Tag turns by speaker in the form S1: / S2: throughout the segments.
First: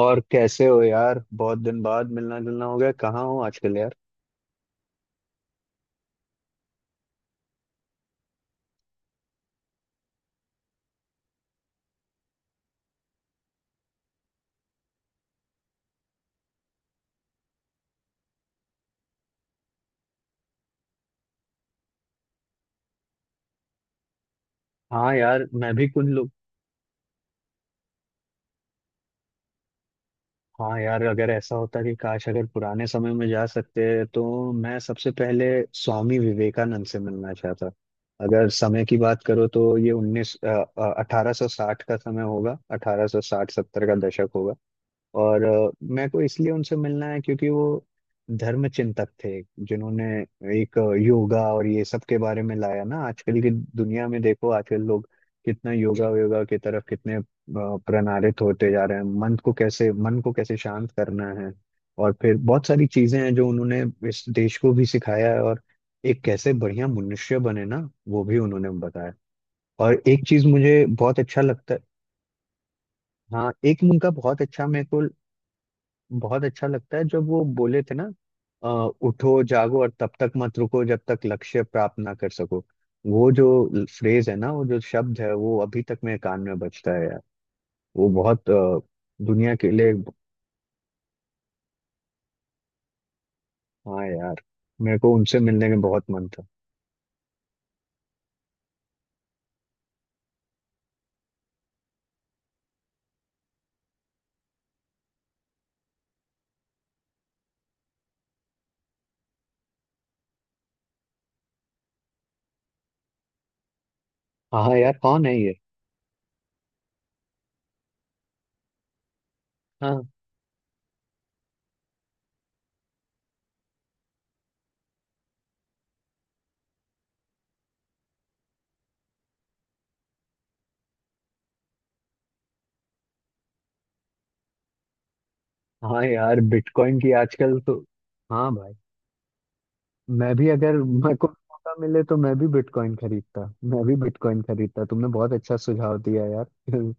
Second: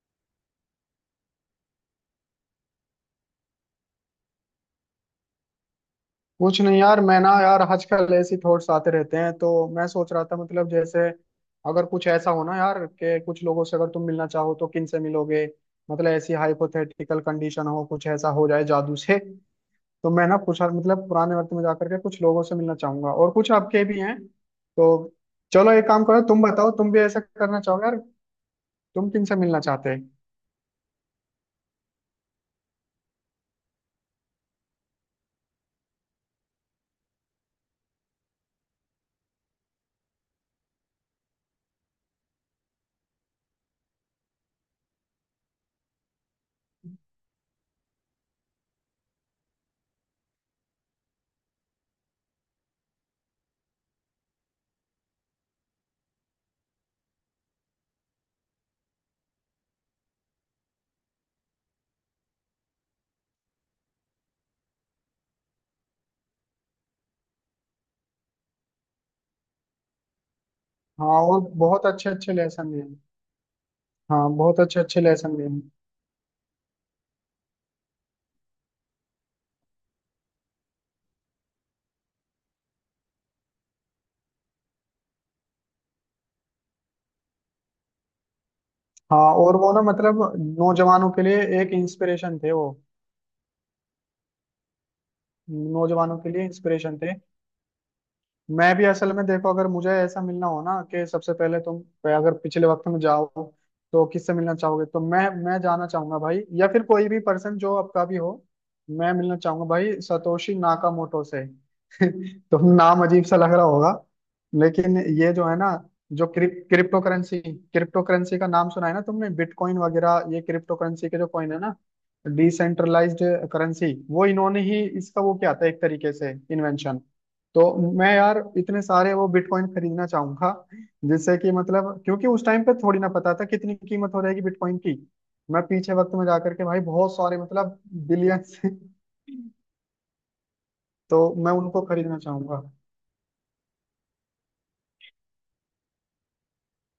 S1: और कैसे हो यार, बहुत दिन बाद मिलना जुलना हो गया। कहाँ हो आजकल यार?
S2: कुछ नहीं यार। मैं ना यार आजकल ऐसी थॉट्स आते रहते हैं, तो मैं सोच रहा था मतलब जैसे अगर कुछ ऐसा हो ना यार, कि कुछ लोगों से अगर तुम मिलना चाहो तो किन से मिलोगे। मतलब ऐसी हाइपोथेटिकल कंडीशन हो, कुछ ऐसा हो जाए जादू से, तो मैं ना कुछ मतलब पुराने वक्त में जाकर के कुछ लोगों से मिलना चाहूंगा, और कुछ आपके भी हैं तो।
S1: हाँ यार,
S2: चलो
S1: मैं
S2: एक
S1: भी
S2: काम
S1: कुछ
S2: करो,
S1: लोग।
S2: तुम बताओ तुम भी ऐसा करना चाहोगे यार? तुम किन से मिलना चाहते हैं?
S1: हाँ यार, अगर ऐसा होता कि काश अगर पुराने समय में जा सकते तो मैं सबसे पहले स्वामी विवेकानंद से मिलना चाहता। अगर समय की बात करो तो ये उन्नीस 1860 का समय होगा, 1860-70 का दशक होगा। और मेरे को इसलिए उनसे मिलना है क्योंकि वो धर्म चिंतक थे, जिन्होंने एक योगा और ये सब के बारे में लाया ना। आजकल की दुनिया में देखो, आजकल लोग कितना योगा योगा की तरफ कितने प्रणालित होते जा रहे हैं। मन को कैसे शांत करना है, और फिर बहुत सारी चीजें हैं जो उन्होंने इस देश को भी सिखाया है। और एक कैसे बढ़िया मनुष्य बने ना, वो भी उन्होंने बताया। और एक चीज मुझे
S2: हाँ,
S1: बहुत
S2: और
S1: अच्छा लगता है।
S2: बहुत अच्छे अच्छे लेसन भी हैं।
S1: हाँ, एक उनका
S2: हाँ
S1: बहुत
S2: बहुत
S1: अच्छा
S2: अच्छे
S1: मेरे को
S2: अच्छे लेसन भी हैं।
S1: बहुत अच्छा लगता है, जब वो बोले थे ना, अ, उठो जागो और तब तक मत रुको जब तक लक्ष्य प्राप्त ना कर सको। वो जो फ्रेज है ना, वो जो शब्द है, वो अभी तक मेरे कान में बजता है यार। वो बहुत
S2: हाँ,
S1: दुनिया
S2: और
S1: के
S2: वो ना
S1: लिए।
S2: मतलब नौजवानों के लिए एक इंस्पिरेशन थे वो।
S1: हाँ यार, मेरे को उनसे मिलने में बहुत
S2: नौजवानों
S1: मन
S2: के लिए
S1: था।
S2: इंस्पिरेशन थे। मैं भी असल में देखो, अगर मुझे ऐसा मिलना हो ना कि सबसे पहले तुम अगर पिछले वक्त में जाओ तो किससे मिलना चाहोगे, तो मैं जाना चाहूंगा भाई, या फिर कोई भी पर्सन जो आपका भी हो। मैं मिलना चाहूंगा भाई सतोशी नाकामोटो से। तो नाम अजीब सा लग रहा होगा,
S1: हाँ
S2: लेकिन
S1: यार, कौन
S2: ये
S1: है
S2: जो
S1: ये?
S2: है ना, जो क्रिप्टो करेंसी, क्रिप्टो करेंसी का नाम सुना है ना तुमने? बिटकॉइन
S1: हाँ।
S2: वगैरह, ये क्रिप्टो करेंसी के जो कॉइन है ना, डिसेंट्रलाइज्ड करेंसी, वो इन्होंने ही इसका वो क्या था एक तरीके से इन्वेंशन। तो मैं यार इतने सारे वो बिटकॉइन खरीदना चाहूंगा, जिससे कि मतलब क्योंकि उस टाइम पे थोड़ी ना पता था कितनी कीमत हो रहेगी बिटकॉइन की। मैं पीछे
S1: हाँ
S2: वक्त में
S1: यार,
S2: जाकर के भाई
S1: बिटकॉइन की
S2: बहुत सारे
S1: आजकल तो।
S2: मतलब बिलियन।
S1: हाँ भाई, मैं भी अगर मेरे
S2: तो
S1: को
S2: मैं
S1: मौका
S2: उनको
S1: मिले तो
S2: खरीदना
S1: मैं भी
S2: चाहूंगा।
S1: बिटकॉइन खरीदता, मैं भी बिटकॉइन खरीदता। तुमने बहुत अच्छा सुझाव दिया यार।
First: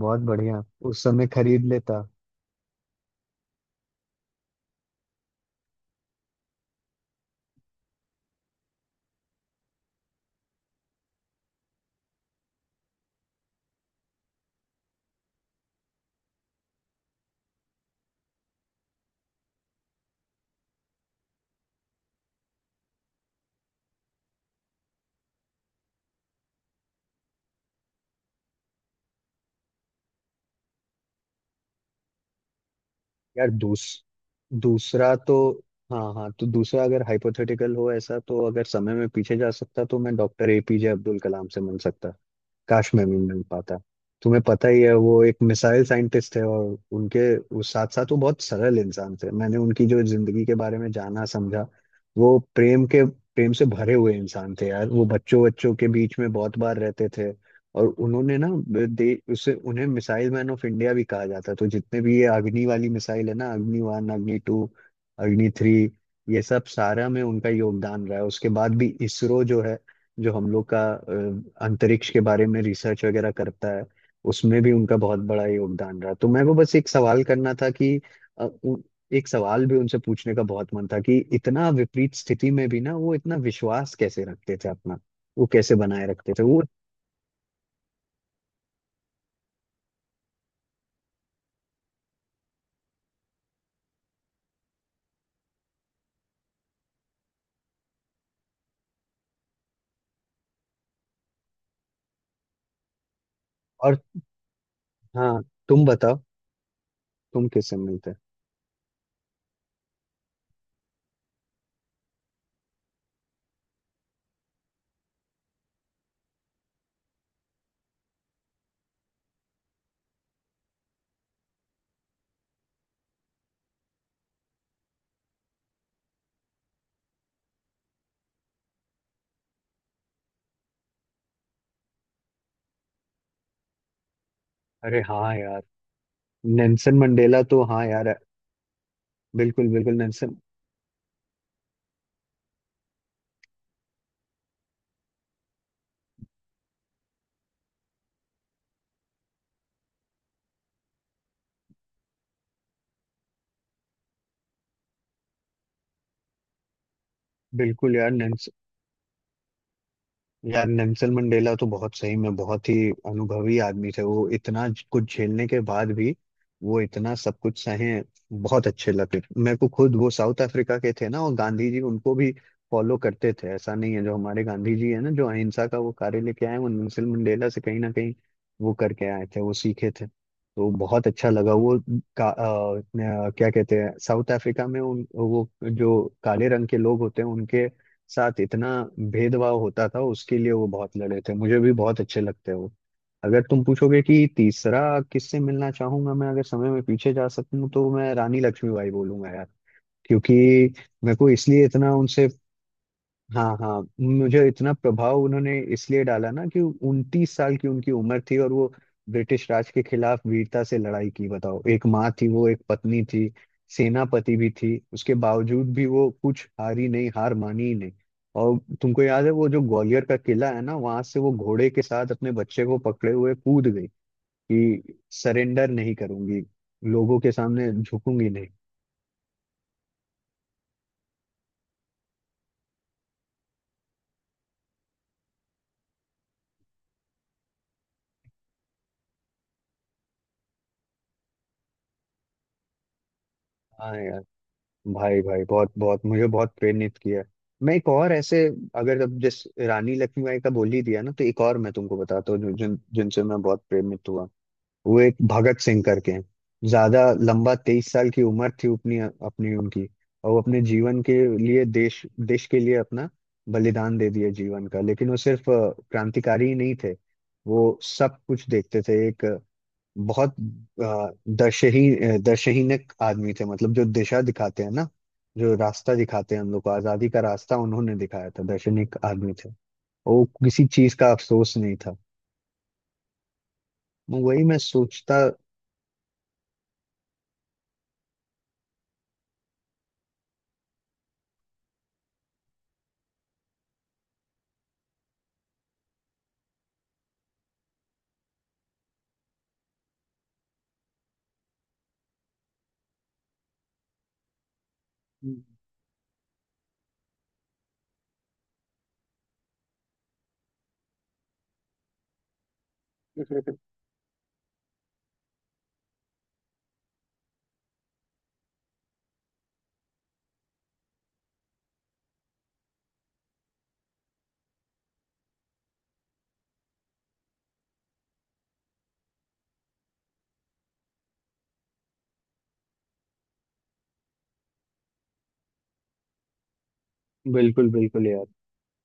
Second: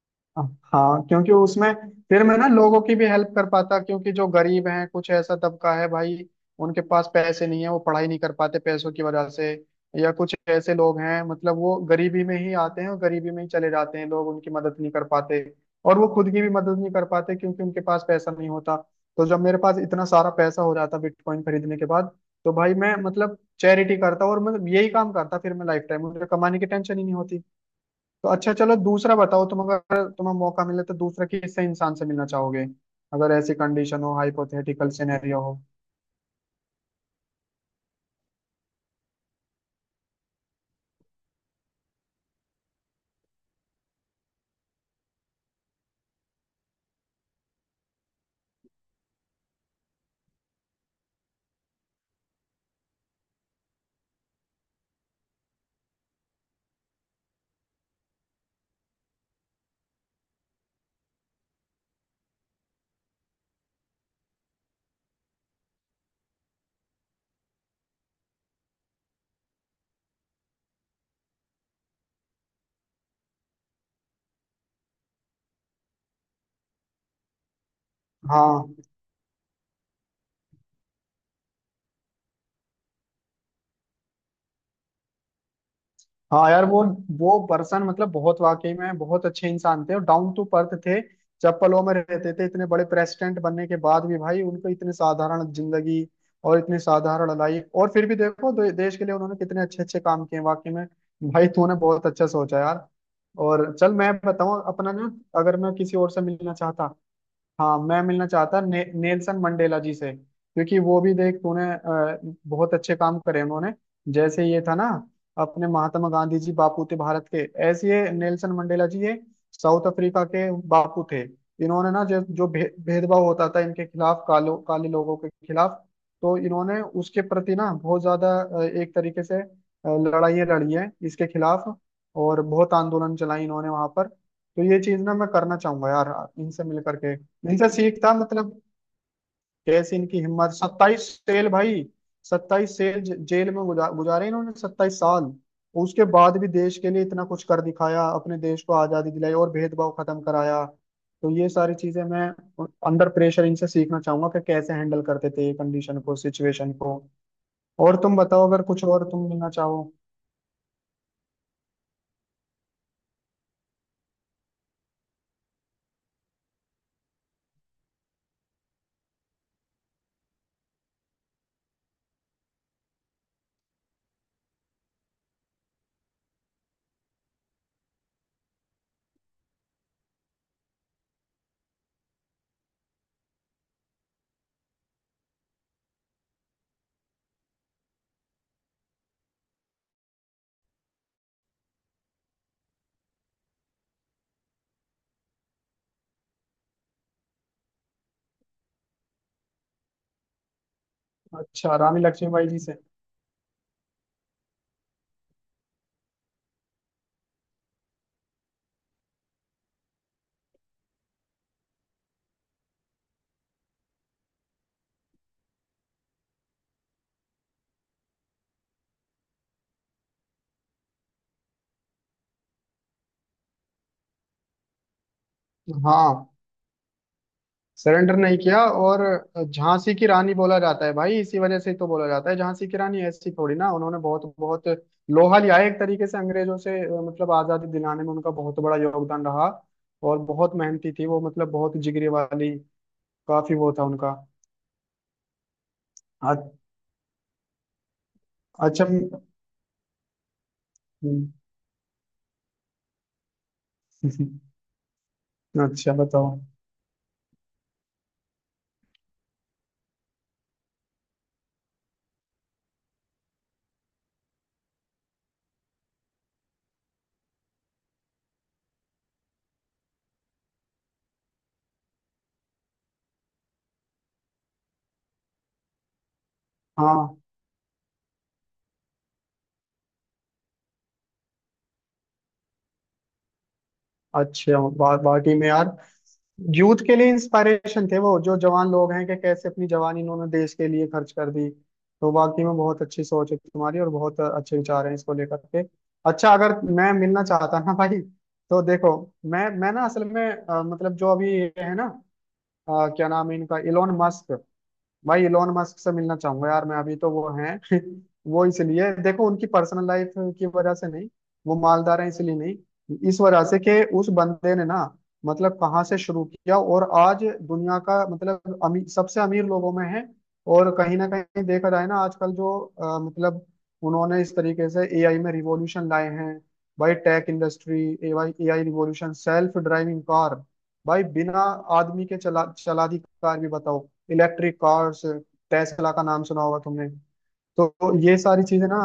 S1: बहुत बढ़िया, उस
S2: हाँ
S1: समय
S2: क्योंकि
S1: खरीद
S2: उसमें
S1: लेता।
S2: फिर मैं ना लोगों की भी हेल्प कर पाता, क्योंकि जो गरीब हैं कुछ ऐसा तबका है भाई, उनके पास पैसे नहीं है, वो पढ़ाई नहीं कर पाते पैसों की वजह से। या कुछ ऐसे लोग हैं मतलब, वो गरीबी में ही आते हैं और गरीबी में ही चले जाते हैं, लोग उनकी मदद नहीं कर पाते, और वो खुद की भी मदद नहीं कर पाते क्योंकि उनके पास पैसा नहीं होता। तो जब मेरे पास इतना सारा पैसा हो जाता बिटकॉइन खरीदने के बाद, तो भाई मैं मतलब चैरिटी करता और मैं यही काम करता, फिर मैं लाइफ टाइम मुझे कमाने की टेंशन ही नहीं होती। तो अच्छा चलो, दूसरा बताओ तुम, अगर तुम्हें मौका मिले तो दूसरा किससे इंसान से मिलना चाहोगे? अगर
S1: यार
S2: ऐसी कंडीशन हो, हाइपोथेटिकल
S1: दूसरा तो।
S2: सिनेरियो हो।
S1: हाँ हाँ, तो दूसरा अगर हाइपोथेटिकल हो ऐसा, तो अगर समय में पीछे जा सकता तो मैं डॉक्टर एपीजे अब्दुल कलाम से मिल सकता। काश मैं भी मिल पाता। तुम्हें पता ही है, वो एक मिसाइल साइंटिस्ट है, और उनके उस साथ साथ वो बहुत सरल इंसान थे। मैंने उनकी जो जिंदगी के बारे में जाना समझा, वो प्रेम के प्रेम से भरे हुए इंसान थे यार। वो बच्चों बच्चों के बीच में बहुत बार रहते थे। और उन्होंने ना दे उसे उन्हें मिसाइल मैन ऑफ इंडिया भी कहा जाता है। तो जितने भी ये अग्नि वाली मिसाइल है ना, अग्नि 1, अग्नि 2, अग्नि 3, ये सब सारा में उनका योगदान रहा है। उसके बाद भी इसरो जो है, जो हम लोग का अंतरिक्ष के बारे में रिसर्च वगैरह करता है, उसमें भी उनका बहुत बड़ा योगदान रहा। तो मैं वो बस एक सवाल करना था कि अ,
S2: हाँ,
S1: उ- एक सवाल भी उनसे पूछने का बहुत मन था, कि इतना विपरीत स्थिति में भी ना वो इतना विश्वास कैसे रखते थे अपना, वो कैसे बनाए रखते थे
S2: हाँ
S1: वो।
S2: यार वो पर्सन मतलब बहुत, वाकई में बहुत अच्छे इंसान थे और डाउन टू अर्थ थे। चप्पलों में रहते थे इतने बड़े प्रेसिडेंट बनने के बाद भी भाई, उनको इतने साधारण जिंदगी और इतने साधारण लाइफ, और फिर भी देखो देश के लिए उन्होंने कितने अच्छे अच्छे काम किए वाकई में। भाई तूने बहुत अच्छा सोचा यार। और चल
S1: और
S2: मैं बताऊं अपना ना,
S1: हाँ,
S2: अगर मैं
S1: तुम
S2: किसी और
S1: बताओ,
S2: से मिलना चाहता।
S1: तुम किससे
S2: हाँ, मैं
S1: मिलते?
S2: मिलना चाहता नेल्सन मंडेला जी से, क्योंकि वो भी देख तूने, बहुत अच्छे काम करे उन्होंने। जैसे ये था ना, अपने महात्मा गांधी जी, बापू थे भारत के, ऐसे ये नेल्सन मंडेला जी ये साउथ अफ्रीका के बापू थे। इन्होंने ना जो जो भेदभाव होता था इनके खिलाफ, कालो काले लोगों के खिलाफ, तो इन्होंने उसके प्रति ना बहुत ज्यादा एक तरीके से लड़ाइयाँ लड़ी है इसके खिलाफ। और बहुत आंदोलन चलाई इन्होंने वहां पर, तो ये
S1: अरे
S2: चीज ना मैं
S1: हाँ
S2: करना
S1: यार,
S2: चाहूंगा यार, इनसे मिल
S1: नेल्सन
S2: करके।
S1: मंडेला तो।
S2: इनसे
S1: हाँ यार,
S2: सीखता मतलब,
S1: बिल्कुल
S2: कैसे
S1: बिल्कुल
S2: इनकी
S1: नेल्सन।
S2: हिम्मत, 27 सेल भाई, 27 सेल जेल में गुजारे इन्होंने, 27 साल। उसके बाद भी देश के लिए इतना कुछ कर दिखाया, अपने देश को आजादी दिलाई और भेदभाव खत्म कराया। तो ये सारी चीजें मैं अंडर प्रेशर इनसे सीखना चाहूंगा कि कैसे हैंडल करते थे ये कंडीशन को, सिचुएशन को।
S1: बिल्कुल
S2: और
S1: यार।
S2: तुम बताओ अगर कुछ और तुम मिलना चाहो।
S1: यार नेल्सन मंडेला तो बहुत सही में बहुत ही अनुभवी आदमी थे। वो इतना कुछ झेलने के बाद भी, वो इतना सब कुछ सहे। बहुत अच्छे लगे मेरे को। खुद वो साउथ अफ्रीका के थे ना, और गांधी जी उनको भी फॉलो करते थे। ऐसा नहीं है जो हमारे गांधी जी है ना, जो अहिंसा का वो कार्य लेके आए, वो नेल्सन मंडेला से कहीं ना कहीं वो करके आए थे, वो सीखे थे। तो बहुत अच्छा लगा वो। का, अ, क्या कहते हैं, साउथ अफ्रीका में उन वो जो काले रंग के लोग होते हैं उनके साथ इतना भेदभाव होता था, उसके लिए वो बहुत लड़े थे। मुझे भी बहुत अच्छे लगते हैं वो। अगर तुम पूछोगे कि तीसरा किससे मिलना चाहूंगा मैं अगर समय में पीछे जा सकूं, तो मैं रानी लक्ष्मीबाई बोलूंगा यार। क्योंकि मेरे को इसलिए
S2: अच्छा
S1: इतना
S2: रानी
S1: उनसे,
S2: लक्ष्मीबाई जी से?
S1: हाँ हाँ, मुझे इतना प्रभाव उन्होंने इसलिए डाला ना, कि 29 साल की उनकी उम्र थी, और वो ब्रिटिश राज के खिलाफ वीरता से लड़ाई की। बताओ, एक माँ थी वो, एक पत्नी थी, सेनापति भी थी, उसके बावजूद भी वो कुछ हारी नहीं, हार मानी ही नहीं। और तुमको याद है वो जो ग्वालियर का किला है ना, वहां से वो घोड़े के साथ अपने बच्चे को पकड़े हुए कूद गई, कि सरेंडर नहीं
S2: हाँ।
S1: करूंगी, लोगों के सामने
S2: सरेंडर
S1: झुकूंगी
S2: नहीं
S1: नहीं।
S2: किया, और झांसी की रानी बोला जाता है भाई इसी वजह से ही तो, बोला जाता है झांसी की रानी। ऐसी थोड़ी ना, उन्होंने बहुत बहुत लोहा लिया है एक तरीके से अंग्रेजों से, मतलब आजादी दिलाने में उनका बहुत बड़ा योगदान रहा। और बहुत मेहनती थी वो, मतलब बहुत जिगरी वाली, काफी वो था
S1: हाँ
S2: उनका।
S1: यार, भाई भाई, बहुत बहुत मुझे
S2: अ-
S1: बहुत प्रेरित किया है। मैं एक और ऐसे,
S2: अच्छा।
S1: अगर अब जिस रानी लक्ष्मीबाई का बोल ही दिया ना, तो
S2: हम्म,
S1: एक और मैं तुमको बताता हूँ, जो- जिन जिनसे मैं बहुत प्रेरित हुआ। वो एक भगत सिंह
S2: अच्छा
S1: करके हैं।
S2: बताओ।
S1: ज्यादा लंबा 23 साल की उम्र थी अपनी, उनकी। और वो अपने जीवन के लिए देश देश के लिए अपना बलिदान दे दिया जीवन का। लेकिन वो सिर्फ क्रांतिकारी ही नहीं थे, वो सब कुछ देखते थे। एक बहुत अ, दशहीनक आदमी थे, मतलब जो दिशा दिखाते हैं ना, जो रास्ता दिखाते हैं, हम लोग को
S2: हाँ
S1: आजादी का रास्ता उन्होंने दिखाया था। दशहीनक आदमी थे, वो किसी चीज का अफसोस नहीं था। वही
S2: अच्छे
S1: मैं सोचता।
S2: बाटी में यार। यूथ के लिए इंस्पायरेशन थे वो, जो जवान लोग हैं, कि कैसे अपनी जवानी इन्होंने देश के लिए खर्च कर दी। तो वाकई में बहुत अच्छी सोच है तुम्हारी, और बहुत अच्छे विचार हैं इसको लेकर के। अच्छा, अगर मैं मिलना चाहता ना भाई, तो देखो मैं ना असल में मतलब जो अभी ये है ना, क्या नाम है इनका, इलोन मस्क। भाई इलोन मस्क से मिलना चाहूंगा यार मैं, अभी तो वो हैं। वो इसलिए देखो, उनकी पर्सनल लाइफ की वजह से नहीं, वो मालदार हैं इसलिए नहीं, इस वजह से कि उस बंदे ने ना, मतलब कहाँ से शुरू किया और आज दुनिया का मतलब अमीर, सबसे अमीर लोगों में है। और कहीं ना कहीं देखा जाए ना, आजकल जो मतलब उन्होंने इस तरीके से एआई में रिवॉल्यूशन लाए हैं भाई, tech industry, AI, AI revolution, self driving car, भाई बिना आदमी के चला चला दी कार भी बताओ, इलेक्ट्रिक कार्स। टेस्ला का नाम सुना होगा तुमने।
S1: बिल्कुल
S2: तो
S1: बिल्कुल
S2: ये
S1: यार।
S2: सारी चीजें ना,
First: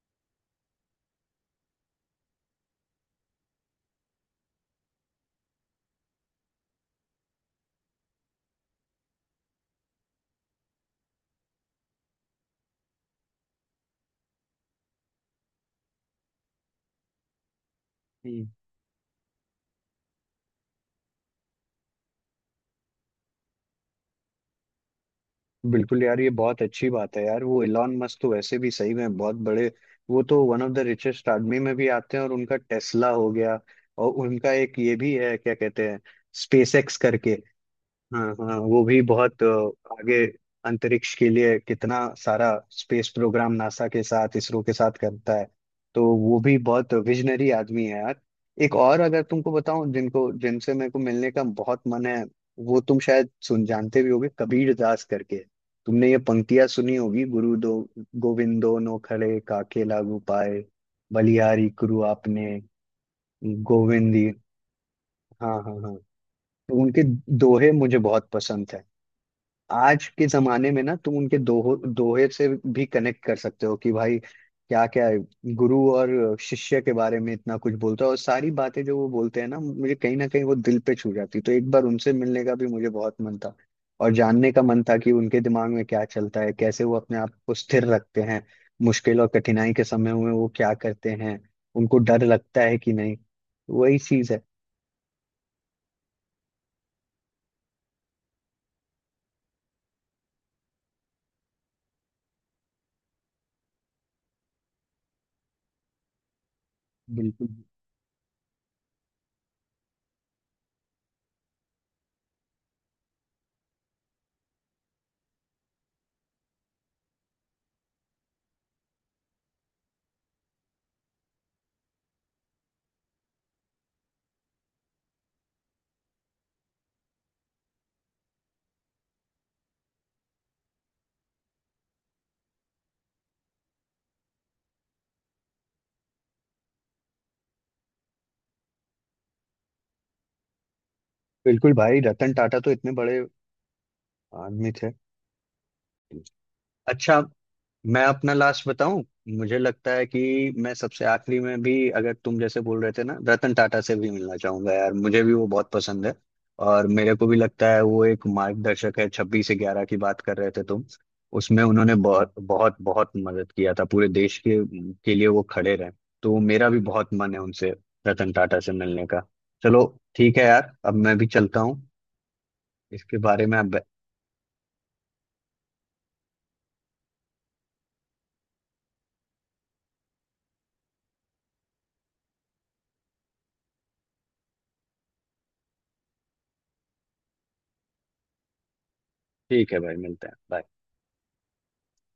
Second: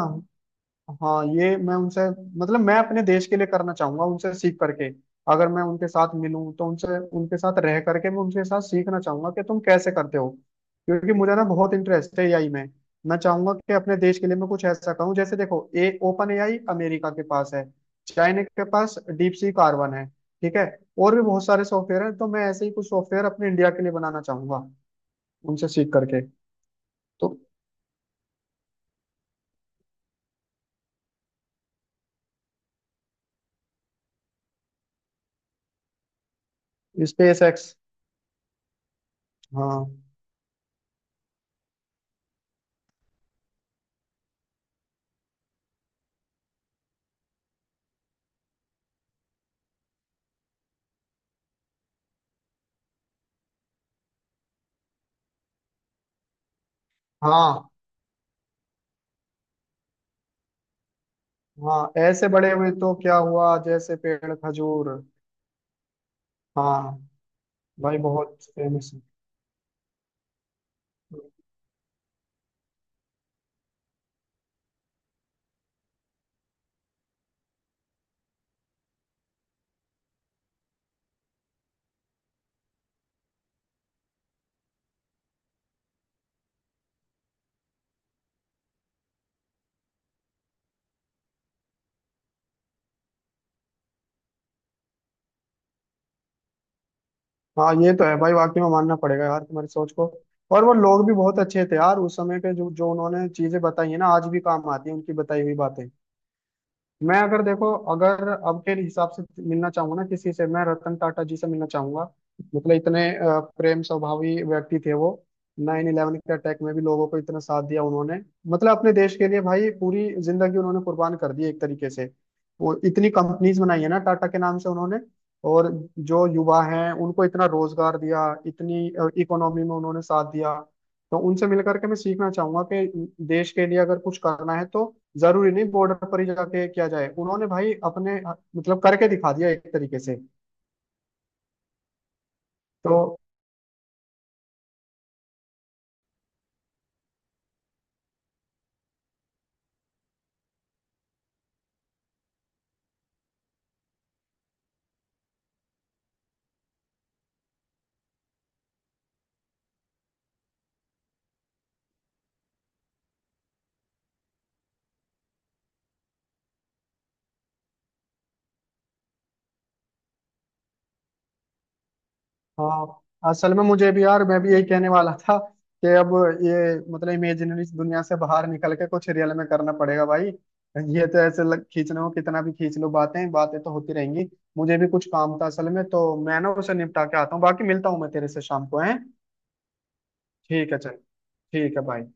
S2: हाँ ये मैं उनसे मतलब मैं अपने देश के लिए करना चाहूंगा उनसे सीख करके। अगर मैं उनके साथ मिलूं, तो उनसे उनके साथ रह करके मैं उनके साथ सीखना चाहूंगा कि तुम कैसे करते हो। क्योंकि मुझे ना बहुत इंटरेस्ट है एआई में। मैं चाहूंगा कि अपने देश के लिए मैं कुछ ऐसा कहूँ, जैसे देखो ए ओपन एआई अमेरिका के पास है, चाइना
S1: हम्म।
S2: के पास डीप सी कार्बन है, ठीक है। और भी बहुत सारे सॉफ्टवेयर है, तो मैं ऐसे ही कुछ सॉफ्टवेयर अपने इंडिया के लिए बनाना चाहूंगा, उनसे सीख
S1: बिल्कुल यार,
S2: करके।
S1: ये बहुत अच्छी बात है
S2: तो
S1: यार। वो एलॉन मस्क तो वैसे भी सही में बहुत बड़े, वो तो वन ऑफ द रिचेस्ट आदमी में भी आते हैं। और उनका टेस्ला हो गया, और उनका एक ये भी है, क्या कहते हैं, स्पेस एक्स करके।
S2: SpaceX.
S1: हाँ हाँ, वो भी बहुत
S2: हाँ,
S1: आगे अंतरिक्ष के लिए कितना सारा स्पेस प्रोग्राम नासा के साथ इसरो के साथ करता है। तो वो भी बहुत विजनरी आदमी है यार। एक और अगर तुमको बताऊं जिनको जिनसे मेरे को मिलने का बहुत मन है, वो तुम शायद सुन जानते भी होगे, कबीर दास करके। तुमने ये पंक्तियां सुनी होगी, गुरु
S2: हाँ,
S1: दो गोविंदो नो खड़े, काके लागू पाए, बलिहारी
S2: हाँ।
S1: गुरु
S2: ऐसे
S1: आपने
S2: बड़े हुए तो क्या हुआ, जैसे
S1: गोविंदी।
S2: पेड़ खजूर।
S1: हाँ हाँ हाँ। तो
S2: हाँ
S1: उनके दोहे मुझे
S2: भाई,
S1: बहुत
S2: बहुत
S1: पसंद है।
S2: फेमस है।
S1: आज के जमाने में ना तुम उनके दोहो दोहे से भी कनेक्ट कर सकते हो कि भाई क्या क्या है। गुरु और शिष्य के बारे में इतना कुछ बोलता है, और सारी बातें जो वो बोलते हैं ना, मुझे कहीं ना कहीं वो दिल पे छू जाती है। तो एक बार उनसे मिलने का भी मुझे बहुत मन था, और जानने का मन था कि उनके दिमाग में क्या चलता है, कैसे वो अपने आप को स्थिर रखते हैं मुश्किल और कठिनाई के समय में, वो क्या करते हैं, उनको डर लगता है कि नहीं। वही चीज है।
S2: हाँ ये तो है भाई, वाकई में मानना पड़ेगा यार तुम्हारी सोच को। और वो लोग भी बहुत अच्छे थे यार उस समय के, जो जो उन्होंने चीजें बताई है ना, आज भी काम आती है उनकी बताई हुई बातें। मैं अगर
S1: बिल्कुल।
S2: देखो, अगर अब के हिसाब से मिलना चाहूंगा ना किसी से, मैं रतन टाटा जी से मिलना चाहूंगा। मतलब इतने प्रेम स्वभावी व्यक्ति थे वो। 9/11 के अटैक में भी लोगों को इतना साथ दिया उन्होंने। मतलब अपने देश के लिए भाई पूरी जिंदगी उन्होंने कुर्बान कर दी एक तरीके से। वो इतनी कंपनीज बनाई है ना टाटा के नाम से उन्होंने। और जो युवा हैं उनको इतना रोजगार दिया, इतनी इकोनॉमी में उन्होंने साथ दिया। तो उनसे मिल करके मैं सीखना चाहूंगा, कि देश के लिए अगर कुछ करना है तो जरूरी नहीं बॉर्डर पर ही जाके किया जाए, उन्होंने भाई अपने मतलब करके दिखा दिया एक तरीके से।
S1: बिल्कुल भाई, रतन टाटा तो इतने
S2: तो
S1: बड़े आदमी थे। अच्छा, मैं अपना लास्ट बताऊं। मुझे लगता है कि मैं सबसे आखिरी में भी, अगर तुम जैसे बोल रहे थे ना, रतन टाटा से भी मिलना चाहूंगा यार, मुझे भी वो बहुत पसंद है। और मेरे को भी लगता है वो एक मार्गदर्शक है। 26/11 की बात कर रहे थे तुम, उसमें उन्होंने बहुत बहुत बहुत मदद किया था। पूरे देश के लिए वो खड़े रहे। तो मेरा भी बहुत मन है उनसे, रतन टाटा से मिलने का। चलो, ठीक है यार, अब मैं भी चलता हूँ।
S2: हाँ,
S1: इसके बारे
S2: असल
S1: में
S2: में
S1: आप।
S2: मुझे भी यार, मैं भी यही कहने वाला था कि अब ये मतलब इमेजिनरी दुनिया से बाहर निकल के कुछ रियल में करना पड़ेगा भाई। ये तो ऐसे खींचना हो कितना भी खींच लो, बातें बातें तो होती रहेंगी। मुझे भी कुछ काम था असल में, तो मैं ना उसे निपटा के आता हूँ, बाकी मिलता हूँ मैं तेरे से शाम को है।
S1: ठीक है भाई, मिलते हैं। Bye.
S2: ठीक है चल। ठीक है भाई।